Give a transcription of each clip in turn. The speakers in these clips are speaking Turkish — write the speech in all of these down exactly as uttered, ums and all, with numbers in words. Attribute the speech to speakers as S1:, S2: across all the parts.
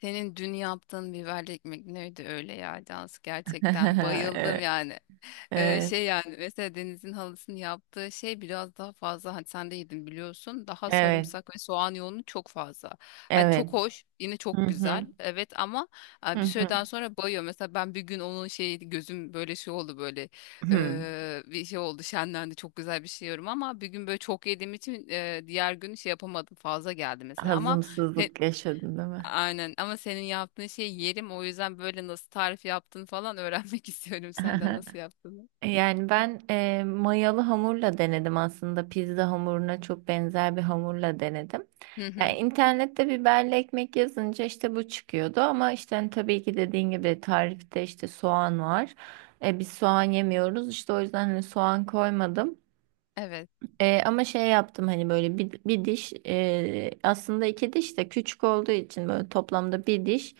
S1: Senin dün yaptığın biberli ekmek neydi öyle ya Cansu gerçekten bayıldım
S2: Evet,
S1: yani. Ee,
S2: evet,
S1: şey yani mesela Deniz'in halısının yaptığı şey biraz daha fazla hani sen de yedin biliyorsun daha
S2: evet,
S1: sarımsak ve soğan yoğunu çok fazla. Hani çok
S2: evet.
S1: hoş yine
S2: Hı
S1: çok
S2: hı,
S1: güzel evet ama
S2: hı
S1: e, bir
S2: hı.
S1: süreden sonra bayıyor. Mesela ben bir gün onun şey gözüm böyle şey oldu böyle
S2: Hı.
S1: e, bir şey oldu şenlendi çok güzel bir şey yiyorum ama bir gün böyle çok yediğim için e, diğer gün şey yapamadım fazla geldi mesela ama
S2: Hazımsızlık yaşadın değil mi?
S1: aynen ama senin yaptığın şeyi yerim o yüzden böyle nasıl tarif yaptın falan öğrenmek istiyorum senden nasıl yaptığını.
S2: Yani ben e, mayalı hamurla denedim aslında pizza hamuruna çok benzer bir hamurla denedim.
S1: Hı
S2: Yani
S1: hı.
S2: internette biberli ekmek yazınca işte bu çıkıyordu ama işte hani tabii ki dediğin gibi tarifte işte soğan var. E, biz soğan yemiyoruz işte o yüzden hani soğan koymadım.
S1: Evet.
S2: E, ama şey yaptım hani böyle bir, bir diş, e, aslında iki diş de küçük olduğu için böyle toplamda bir diş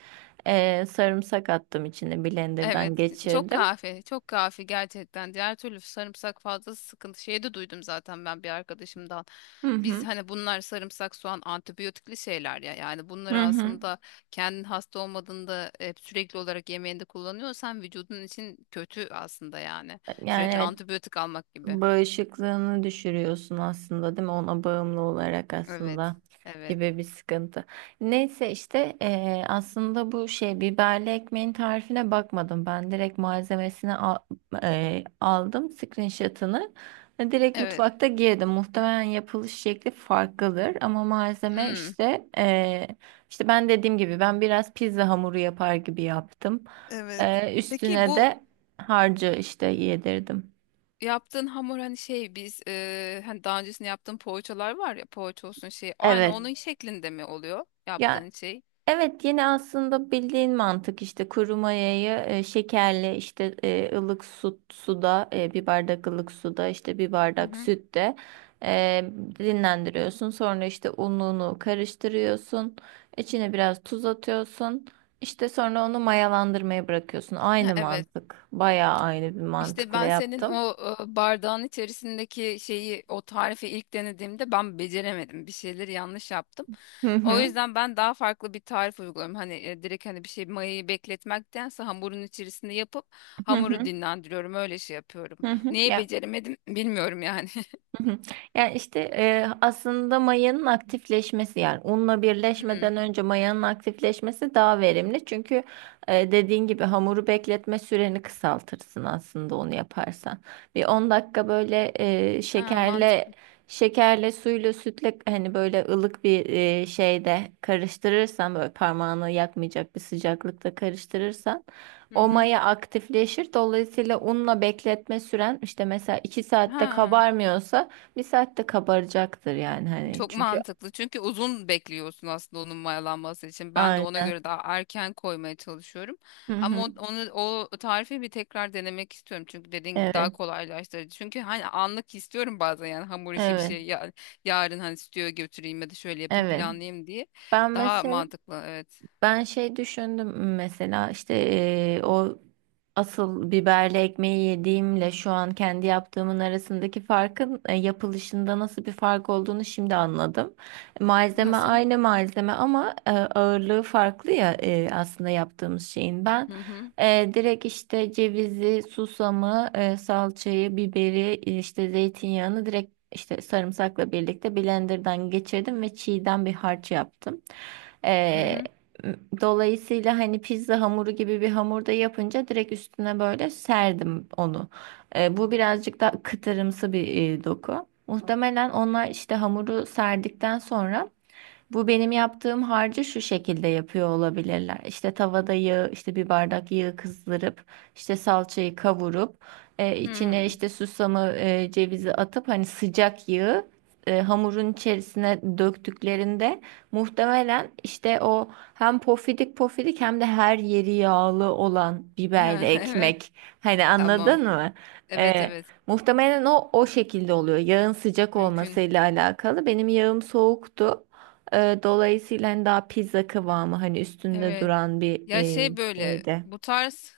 S2: e, sarımsak attım, içine blenderdan
S1: Evet. Çok
S2: geçirdim.
S1: kahve. Çok kahve gerçekten. Diğer türlü sarımsak fazlası sıkıntı. Şeyi de duydum zaten ben bir arkadaşımdan.
S2: Hı
S1: Biz
S2: hı.
S1: hani bunlar sarımsak, soğan antibiyotikli şeyler ya. Yani bunları
S2: Hı hı.
S1: aslında kendin hasta olmadığında hep sürekli olarak yemeğinde kullanıyorsan vücudun için kötü aslında yani.
S2: Yani
S1: Sürekli
S2: evet,
S1: antibiyotik almak gibi.
S2: bağışıklığını düşürüyorsun aslında değil mi? Ona bağımlı olarak
S1: Evet.
S2: aslında
S1: Evet.
S2: gibi bir sıkıntı. Neyse işte eee, aslında bu şey biberli ekmeğin tarifine bakmadım. Ben direkt malzemesini al- eee, aldım screenshot'ını. Ve Direkt
S1: Evet.
S2: mutfakta girdim. Muhtemelen yapılış şekli farklıdır ama malzeme işte eee, işte ben dediğim gibi ben biraz pizza hamuru yapar gibi yaptım.
S1: Evet.
S2: Eee,
S1: Peki
S2: üstüne
S1: bu
S2: de harcı işte yedirdim.
S1: yaptığın hamur hani şey biz e, hani daha öncesinde yaptığın poğaçalar var ya poğaça olsun şey aynı
S2: Evet.
S1: onun şeklinde mi oluyor
S2: Ya
S1: yaptığın şey?
S2: evet, yine aslında bildiğin mantık, işte kuru mayayı e, şekerle, işte e, ılık su, suda, e, bir bardak ılık suda, işte bir
S1: Hı
S2: bardak
S1: hı.
S2: sütte e, dinlendiriyorsun. Sonra işte ununu karıştırıyorsun. İçine biraz tuz atıyorsun. İşte sonra onu mayalandırmaya bırakıyorsun.
S1: Ha,
S2: Aynı
S1: evet.
S2: mantık. Bayağı aynı bir
S1: İşte
S2: mantıkla
S1: ben senin
S2: yaptım.
S1: o e, bardağın içerisindeki şeyi o tarifi ilk denediğimde ben beceremedim. Bir şeyleri yanlış yaptım.
S2: Hı
S1: O
S2: hı.
S1: yüzden ben daha farklı bir tarif uyguluyorum. Hani e, direkt hani bir şey mayayı bekletmektense hamurun içerisinde yapıp
S2: Hı
S1: hamuru
S2: hı.
S1: dinlendiriyorum. Öyle şey yapıyorum.
S2: Hı hı.
S1: Neyi
S2: Ya,
S1: beceremedim bilmiyorum yani.
S2: hı hı. Yani işte e, aslında mayanın aktifleşmesi, yani unla birleşmeden önce mayanın aktifleşmesi daha verimli. Çünkü e, dediğin gibi hamuru bekletme süreni kısaltırsın aslında onu yaparsan. Bir on dakika böyle e,
S1: Ha, mantık.
S2: şekerle şekerle suyla sütle, hani böyle ılık bir e, şeyde karıştırırsan, böyle parmağını yakmayacak bir sıcaklıkta karıştırırsan
S1: Hı
S2: o
S1: hı.
S2: maya aktifleşir. Dolayısıyla unla bekletme süren işte mesela iki saatte
S1: Ha,
S2: kabarmıyorsa bir saatte kabaracaktır, yani hani,
S1: çok
S2: çünkü
S1: mantıklı. Çünkü uzun bekliyorsun aslında onun mayalanması için. Ben de ona
S2: aynen.
S1: göre daha erken koymaya çalışıyorum.
S2: Hı
S1: Ama o-
S2: hı.
S1: onu o tarifi bir tekrar denemek istiyorum. Çünkü dediğin gibi daha
S2: Evet.
S1: kolaylaştırıcı. Çünkü hani anlık istiyorum bazen yani hamur işi bir
S2: Evet.
S1: şey ya, yarın hani stüdyoya götüreyim ya da şöyle yapayım
S2: Evet.
S1: planlayayım diye.
S2: Ben
S1: Daha
S2: mesela
S1: mantıklı evet.
S2: Ben şey düşündüm mesela, işte eee, o asıl biberli ekmeği yediğimle şu an kendi yaptığımın arasındaki farkın e, yapılışında nasıl bir fark olduğunu şimdi anladım. Malzeme
S1: Nasıl?
S2: aynı malzeme ama e, ağırlığı farklı ya e, aslında yaptığımız şeyin. Ben
S1: Hı hı.
S2: e, direkt işte cevizi, susamı, e, salçayı, biberi, işte zeytinyağını direkt işte sarımsakla birlikte blenderdan geçirdim ve çiğden bir harç yaptım.
S1: Hı hı.
S2: Dolayısıyla hani pizza hamuru gibi bir hamurda yapınca direkt üstüne böyle serdim onu. E, bu birazcık da kıtırımsı bir e, doku. Muhtemelen onlar işte hamuru serdikten sonra bu benim yaptığım harcı şu şekilde yapıyor olabilirler. İşte tavada yağı, işte bir bardak yağı kızdırıp, işte salçayı kavurup, e, içine
S1: Hı.
S2: işte susamı, e, cevizi atıp hani sıcak yağı e, hamurun içerisine döktüklerinde muhtemelen işte o hem pofidik pofidik hem de her yeri yağlı olan biberli
S1: Evet.
S2: ekmek. Hani
S1: Tamam.
S2: anladın mı?
S1: Evet,
S2: E,
S1: evet.
S2: Muhtemelen o o şekilde oluyor. Yağın sıcak
S1: Mümkün.
S2: olmasıyla alakalı. Benim yağım soğuktu. Ee, dolayısıyla hani daha pizza kıvamı, hani üstünde
S1: Evet.
S2: duran bir
S1: Ya
S2: e,
S1: şey böyle
S2: şeydi.
S1: bu tarz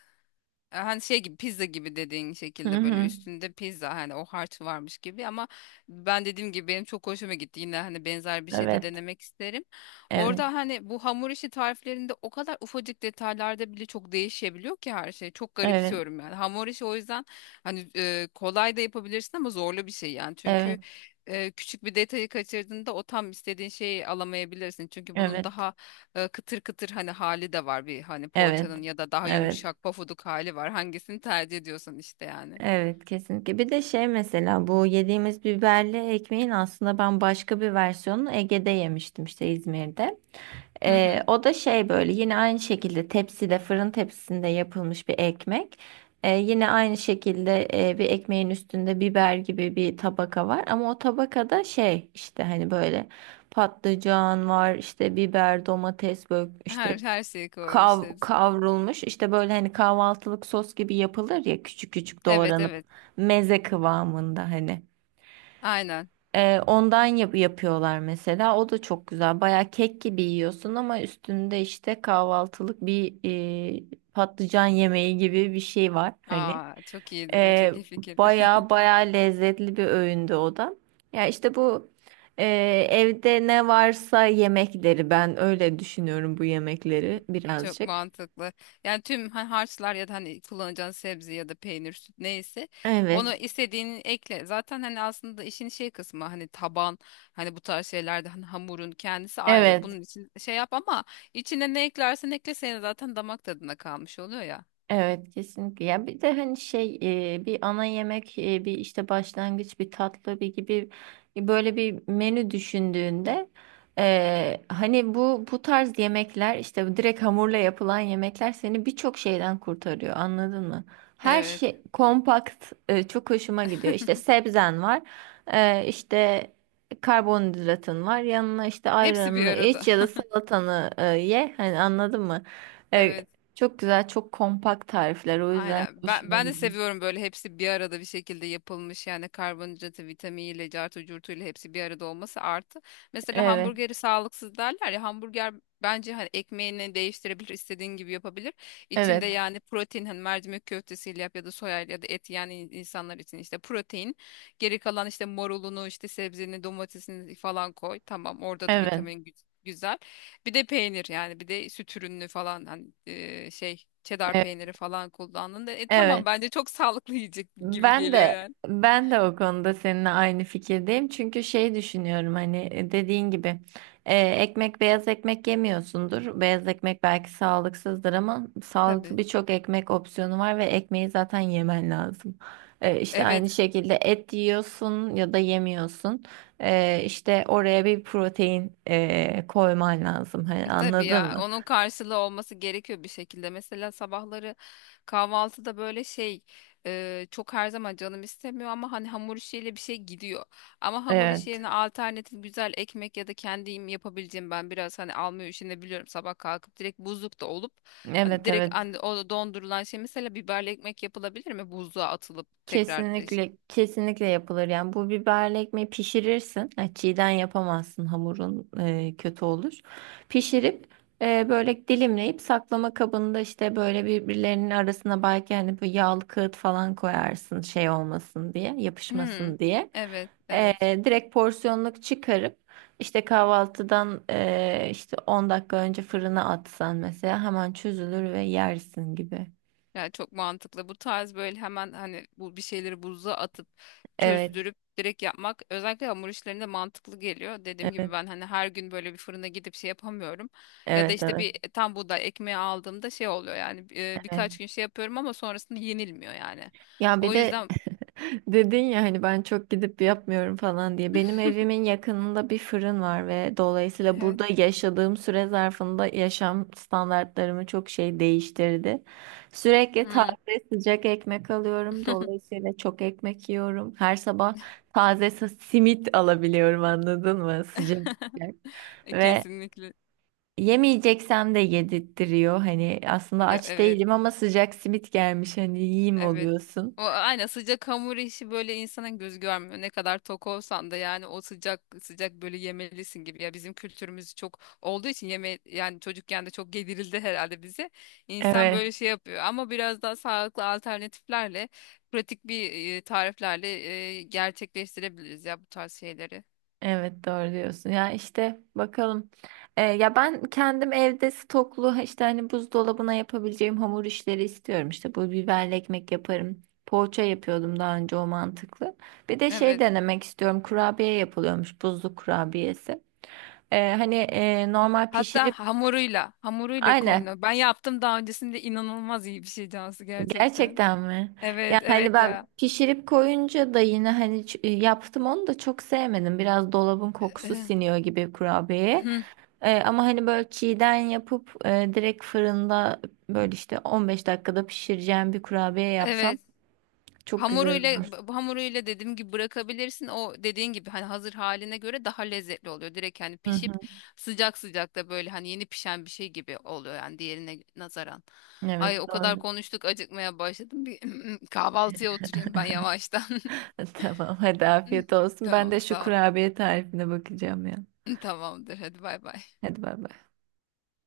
S1: e, hani şey gibi pizza gibi dediğin
S2: Hı
S1: şekilde böyle
S2: hı.
S1: üstünde pizza hani o harç varmış gibi ama ben dediğim gibi benim çok hoşuma gitti. Yine hani benzer bir şey de
S2: Evet,
S1: denemek isterim.
S2: evet,
S1: Orada hani bu hamur işi tariflerinde o kadar ufacık detaylarda bile çok değişebiliyor ki her şey. Çok
S2: evet,
S1: garipsiyorum yani. Hamur işi o yüzden hani e, kolay da yapabilirsin ama zorlu bir şey yani. Çünkü
S2: evet,
S1: e, küçük bir detayı kaçırdığında o tam istediğin şeyi alamayabilirsin. Çünkü bunun
S2: evet,
S1: daha e, kıtır kıtır hani hali de var bir hani
S2: evet,
S1: poğaçanın ya da daha
S2: evet,
S1: yumuşak pofuduk hali var. Hangisini tercih ediyorsan işte yani.
S2: evet, kesinlikle. Bir de şey mesela, bu yediğimiz biberli ekmeğin aslında ben başka bir versiyonunu Ege'de yemiştim, işte İzmir'de.
S1: Hı hı.
S2: Ee, o da şey, böyle yine aynı şekilde tepside, fırın tepsisinde yapılmış bir ekmek. Ee, yine aynı şekilde e, bir ekmeğin üstünde biber gibi bir tabaka var, ama o tabakada şey, işte hani böyle patlıcan var, işte biber, domates, böyle işte
S1: Her her şeyi
S2: kav
S1: koymuşlar.
S2: kavrulmuş, işte böyle hani kahvaltılık sos gibi yapılır ya, küçük küçük
S1: Evet,
S2: doğranıp
S1: evet.
S2: meze kıvamında, hani.
S1: Aynen.
S2: Ee, ondan yap- yapıyorlar mesela. O da çok güzel. Baya kek gibi yiyorsun ama üstünde işte kahvaltılık bir e, patlıcan yemeği gibi bir şey var, hani.
S1: Aa çok iyi duruyor.
S2: Ee,
S1: Çok iyi fikir.
S2: Baya baya lezzetli bir öğündü o da. Ya işte bu e, evde ne varsa yemekleri, ben öyle düşünüyorum bu yemekleri
S1: Çok
S2: birazcık.
S1: mantıklı. Yani tüm ha- harçlar ya da hani kullanacağın sebze ya da peynir, süt neyse onu
S2: Evet.
S1: istediğini ekle. Zaten hani aslında işin şey kısmı hani taban hani bu tarz şeylerde hani hamurun kendisi ayrı.
S2: Evet.
S1: Bunun için şey yap ama içine ne eklersen ekle senin zaten damak tadına kalmış oluyor ya.
S2: Evet, kesinlikle. Ya bir de hani şey, e, bir ana yemek, e, bir işte başlangıç, bir tatlı, bir gibi, böyle bir menü düşündüğünde e, hani bu bu tarz yemekler, işte direkt hamurla yapılan yemekler, seni birçok şeyden kurtarıyor, anladın mı? Her
S1: Evet.
S2: şey kompakt, e, çok hoşuma gidiyor. İşte sebzen var, e, işte karbonhidratın var, yanına işte
S1: Hepsi bir
S2: ayranını iç
S1: arada.
S2: ya da salatanı e, ye, hani anladın mı?
S1: Evet.
S2: Çok güzel, çok kompakt tarifler. O yüzden
S1: Aynen. Ben,
S2: hoşuma
S1: ben de
S2: gidiyor.
S1: seviyorum böyle hepsi bir arada bir şekilde yapılmış yani karbonhidratı, vitaminiyle, cartı, curtuyla hepsi bir arada olması artı. Mesela
S2: Evet,
S1: hamburgeri sağlıksız derler ya hamburger bence hani ekmeğini değiştirebilir, istediğin gibi yapabilir. İçinde
S2: evet,
S1: yani protein hani mercimek köftesiyle yap ya da soya ya da et yani in- insanlar için işte protein. Geri kalan işte marulunu, işte sebzeni, domatesini falan koy. Tamam orada da
S2: evet,
S1: vitamin gü- güzel. Bir de peynir yani bir de süt ürünü falan hani e, şey Çedar
S2: evet,
S1: peyniri falan kullandın da e, tamam
S2: evet.
S1: bence çok sağlıklı yiyecek gibi
S2: Ben
S1: geliyor
S2: de
S1: yani.
S2: ben de o konuda seninle aynı fikirdeyim. Çünkü şey düşünüyorum hani, e, dediğin gibi e, ekmek beyaz ekmek yemiyorsundur. Beyaz ekmek belki sağlıksızdır ama sağlıklı
S1: Tabii.
S2: birçok ekmek opsiyonu var ve ekmeği zaten yemen lazım. E, işte
S1: Evet
S2: aynı şekilde et yiyorsun ya da yemiyorsun. E, işte oraya bir protein e, koyman lazım. Hani
S1: tabii
S2: anladın
S1: ya
S2: mı?
S1: onun karşılığı olması gerekiyor bir şekilde. Mesela sabahları kahvaltıda böyle şey e, çok her zaman canım istemiyor ama hani hamur işiyle bir şey gidiyor. Ama hamur işi
S2: Evet.
S1: yerine alternatif güzel ekmek ya da kendim yapabileceğim ben biraz hani almaya üşenebiliyorum sabah kalkıp direkt buzlukta olup hani
S2: Evet,
S1: direkt
S2: evet.
S1: hani o dondurulan şey mesela biberli ekmek yapılabilir mi buzluğa atılıp tekrar.
S2: Kesinlikle, kesinlikle yapılır. Yani bu biberli ekmeği pişirirsin. Yani çiğden yapamazsın, hamurun e, kötü olur. Pişirip e, böyle dilimleyip saklama kabında, işte böyle birbirlerinin arasına belki hani bu yağlı kağıt falan koyarsın, şey olmasın diye,
S1: Hmm,
S2: yapışmasın diye.
S1: evet,
S2: E,
S1: evet.
S2: direkt porsiyonluk çıkarıp işte kahvaltıdan e, işte on dakika önce fırına atsan mesela, hemen çözülür ve yersin gibi.
S1: Yani çok mantıklı. Bu tarz böyle hemen hani bu bir şeyleri buzluğa atıp
S2: Evet,
S1: çözdürüp direkt yapmak özellikle hamur işlerinde mantıklı geliyor. Dediğim gibi
S2: evet,
S1: ben hani her gün böyle bir fırına gidip şey yapamıyorum. Ya da
S2: evet,
S1: işte
S2: evet,
S1: bir e, tam buğday ekmeği aldığımda şey oluyor yani e,
S2: evet.
S1: birkaç gün şey yapıyorum ama sonrasında yenilmiyor yani.
S2: Ya bir
S1: O
S2: de
S1: yüzden
S2: dedin ya, hani ben çok gidip yapmıyorum falan diye. Benim evimin yakınında bir fırın var ve dolayısıyla
S1: evet.
S2: burada yaşadığım süre zarfında yaşam standartlarımı çok şey değiştirdi. Sürekli taze
S1: Hmm.
S2: sıcak ekmek alıyorum. Dolayısıyla çok ekmek yiyorum. Her sabah taze sa- simit alabiliyorum, anladın mı? Sıcak sıcak. Ve
S1: Kesinlikle.
S2: yemeyeceksem de yedirtiyor. Hani aslında
S1: Ya,
S2: aç
S1: evet.
S2: değilim ama sıcak simit gelmiş, hani yiyeyim
S1: Evet.
S2: oluyorsun.
S1: O aynen sıcak hamur işi böyle insanın göz görmüyor. Ne kadar tok olsan da yani o sıcak sıcak böyle yemelisin gibi. Ya bizim kültürümüz çok olduğu için yeme yani çocukken de çok yedirildi herhalde bize. İnsan
S2: Evet.
S1: böyle şey yapıyor ama biraz daha sağlıklı alternatiflerle, pratik bir e, tariflerle e, gerçekleştirebiliriz ya bu tarz şeyleri.
S2: Evet, doğru diyorsun. Ya işte, bakalım. Ee, ya ben kendim evde stoklu, işte hani buzdolabına yapabileceğim hamur işleri istiyorum. İşte bu biberli ekmek yaparım. Poğaça yapıyordum daha önce, o mantıklı. Bir de şey
S1: Evet.
S2: denemek istiyorum, kurabiye yapılıyormuş, buzlu kurabiyesi. Ee, hani e, normal
S1: Hatta
S2: pişirip
S1: hamuruyla, hamuruyla
S2: aynen,
S1: konuyor. Ben yaptım daha öncesinde inanılmaz iyi bir şey Cansu gerçekten.
S2: gerçekten mi? Ya
S1: Evet,
S2: hani
S1: evet
S2: ben
S1: ya.
S2: pişirip koyunca da yine hani ç- e, yaptım, onu da çok sevmedim. Biraz dolabın kokusu
S1: Eh,
S2: siniyor gibi kurabiyeye.
S1: hı,
S2: E, ama hani böyle çiğden yapıp e, direkt fırında böyle işte on beş dakikada pişireceğim bir kurabiye yapsam
S1: evet.
S2: çok güzel
S1: Hamuruyla
S2: olur.
S1: b- hamuruyla dediğim gibi bırakabilirsin. O dediğin gibi hani hazır haline göre daha lezzetli oluyor. Direkt hani
S2: Hı
S1: pişip
S2: hı.
S1: sıcak sıcak da böyle hani yeni pişen bir şey gibi oluyor yani diğerine nazaran. Ay
S2: Evet,
S1: o kadar
S2: doğru.
S1: konuştuk acıkmaya başladım. Bir kahvaltıya oturayım ben yavaştan.
S2: Tamam, hadi afiyet olsun. Ben de
S1: Tamam
S2: şu
S1: sağ ol.
S2: kurabiye tarifine bakacağım ya.
S1: Tamamdır hadi bay bay.
S2: Hadi bay bay.